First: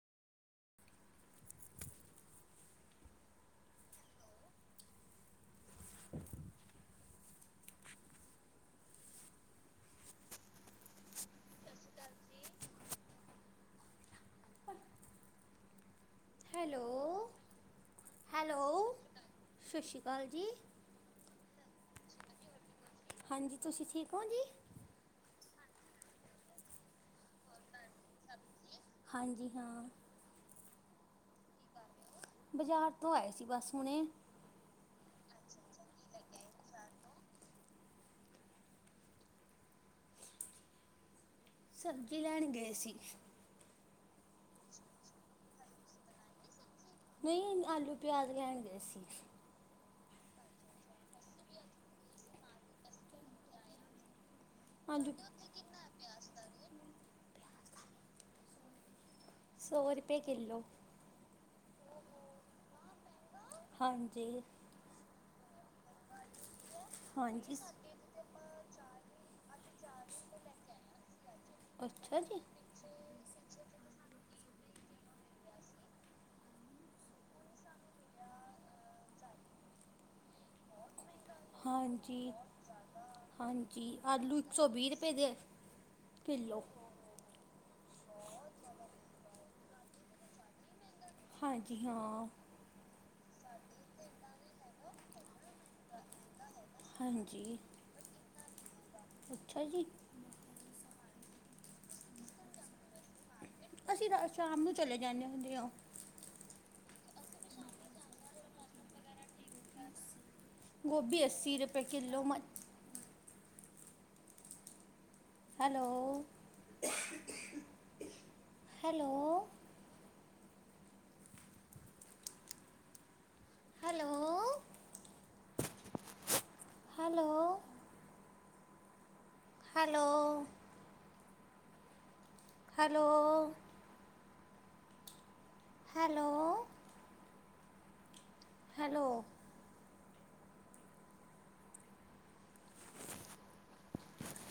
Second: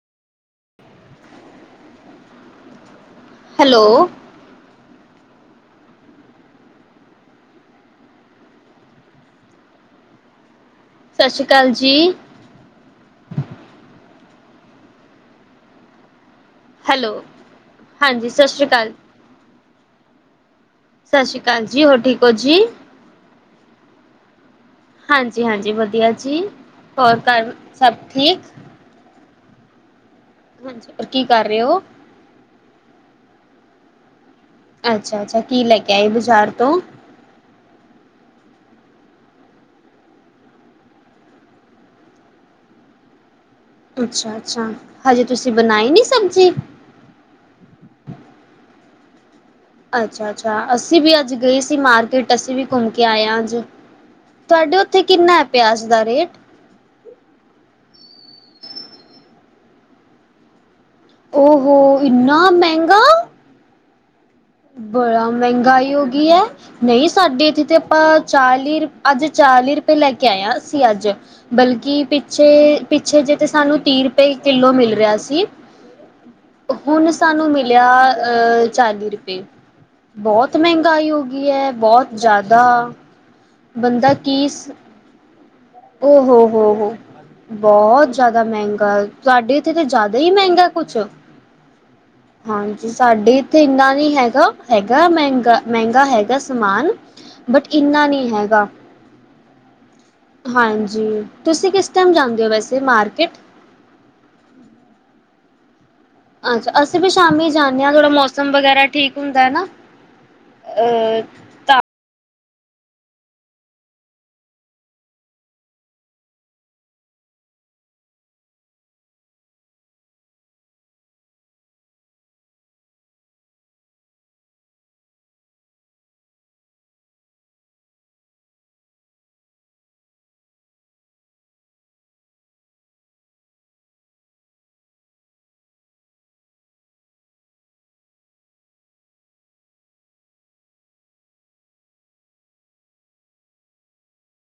[inaudible] Hello. [inaudible] ਸਸ ਸ਼੍ਰੀ ਕਾਲ ਜੀ। ਹੈਲੋ, ਹਾਂਜੀ ਸਤਿ ਸ਼੍ਰੀ ਅਕਾਲ ਹੈਲੋ, ਸਸ ਸ਼੍ਰੀ ਕਾਲ ਜੀ। ਸਸ ਸ਼੍ਰੀ ਕਾਲ ਜੀ, ਹੋਰ ਠੀਕ ਹੋ ਜੀ? ਹਾਂਜੀ ਤੁਸੀਂ ਠੀਕ ਹੋ ਜੀ? ਹਾਂਜੀ-ਹਾਂਜੀ ਵਧੀਆ ਜੀ। ਹੋਰ ਘਰ ਸਭ ਠੀਕ? ਹਾਂਜੀ ਹਾਂ। ਹਾਂਜੀ, ਕੀ ਕਰ ਰਹੇ ਓ? ਬਾਜ਼ਾਰ ਤੋਂ ਆਏ ਸੀ ਬਸ ਹੁਣੇ ਅੱਛਾ-ਅੱਛਾ। ਕੀ ਲੈ ਕੇ ਆਏ ਬਾਜ਼ਾਰ ਤੋਂ? ਸਬਜ਼ੀ ਲੈਣ ਗੇ ਸੀ। ਅੱਛਾ-ਅੱਛਾ। ਹਜੇ ਤੁਸੀਂ ਬਣਾਈ ਨੀ ਸਬਜ਼ੀ? ਨਈ, ਆਲੂ- ਪਿਆਜ਼ ਲੈਣ ਗਏ ਸੀ। ਅੱਛਾ-ਅੱਛਾ ਅਸੀਂ ਵੀ ਅੱਜ ਗਏ ਸੀ ਮਾਰਕੀਟ ਅਸੀਂ ਵੀ ਘੁੰਮ ਕੇ ਆਏ ਆ ਅੱਜ। ਤੁਆਡੇ ਉੱਥੇ ਆਲੂ ਕਿੰਨਾ ਹੈ ਪਿਆਜ ਦਾ ਰੇਟ? ਸੌ ਰੁਪਏ ਕਿੱਲੋ। ਓ ਹੋ ਇੰਨਾ ਮਹਿੰਗਾ? ਹਾਂਜੀ ਬੜੀ ਮਹਿੰਗਾਈ ਹੋ ਗਈ ਐ, ਨਈ ਸਾਡੇ ਹਾਂਜੀ ਇੱਥੇ ਤੇ ਅ ਚਾਲੀ ਅੱਜ ਚਾਲੀ ਰੁਪਏ ਲੈ ਕੇ ਆਇਆ ਅਸੀ ਅੱਜ। ਬਲਕਿ ਅੱਛਾ ਜੀ ਪਿੱਛੇ -ਪਿੱਛੇ ਜੇ ਤਾਂ ਸਾਨੂੰ ਤੀਹ ਰੁਪਏ ਕਿੱਲੋ ਮਿਲ ਰਿਹਾ ਸੀ। ਹੁਣ ਸਾਨੂੰ ਮਿਲਿਆ ਅਹ ਚਾਲੀ ਰੁਪਏ ਤੇ ਬੋਤ ਮਹਿੰਗਾਈ ਹੋ ਗਈ ਐ, ਬੋਤ ਹਾਂਜੀ ਜ਼ਿਆਦਾ। ਹਾਂਜੀ ਬੰਦਾ ਆਲੂ ਕੀ ਇੱਕ ਸੌ ਸ, ਵੀਹ ਰੁਪਏ ਦੇ ਓ ਹੋ ਕਿੱਲੋ ਹੋ ਹੋ ਬਹੁਤ ਜ਼ਿਆਦਾ ਮਹਿੰਗਾ ਤੁਹਾਡੇ ਇੱਥੇ ਤਾਂ ਜ਼ਿਆਦਾ ਹੀ ਮਹਿੰਗਾ ਕੁਛ ਹਾਂਜੀ ਹਾਂ। ਹਾਂਜੀ ਸਾਡੇ ਇੱਥੇ ਇੰਨਾ ਨੀ ਹੈਗਾ, ਹੈਗਾ ਮਹਿੰਗਾ- ਮਹਿੰਗਾ ਹੈਗਾ ਸਮਾਨ, ਹਾਂਜੀ ਬਟ ਇੰਨਾ ਨੀ ਅੱਛਾ ਜੀ। ਹਾਂਜੀ ਤੁਸੀਂ ਕਿਸ ਟਾਈਮ ਜਾਂਦੇ ਓ ਵੈਸੇ ਮਾਰਕੀਟ? ਅਸੀਂ ਸ਼ਾਮ ਨੂੰ ਚਲੇ ਜਾਂਦੇ ਹੁੰਦੇ ਆ। ਅੱਛਾ ਅਸੀਂ ਵੀ ਸ਼ਾਮੀ ਜਾਂਦੇ ਆ ਥੋੜਾ ਮੌਸਮ ਵਗੈਰਾ ਠੀਕ ਹੁੰਦਾ ਨਾ। ਗੋਭੀ ਅੱਸੀ ਅ ਰੁਪਏ ਕਿੱਲੋ ਮ hello hello hello hello hello hello hello hello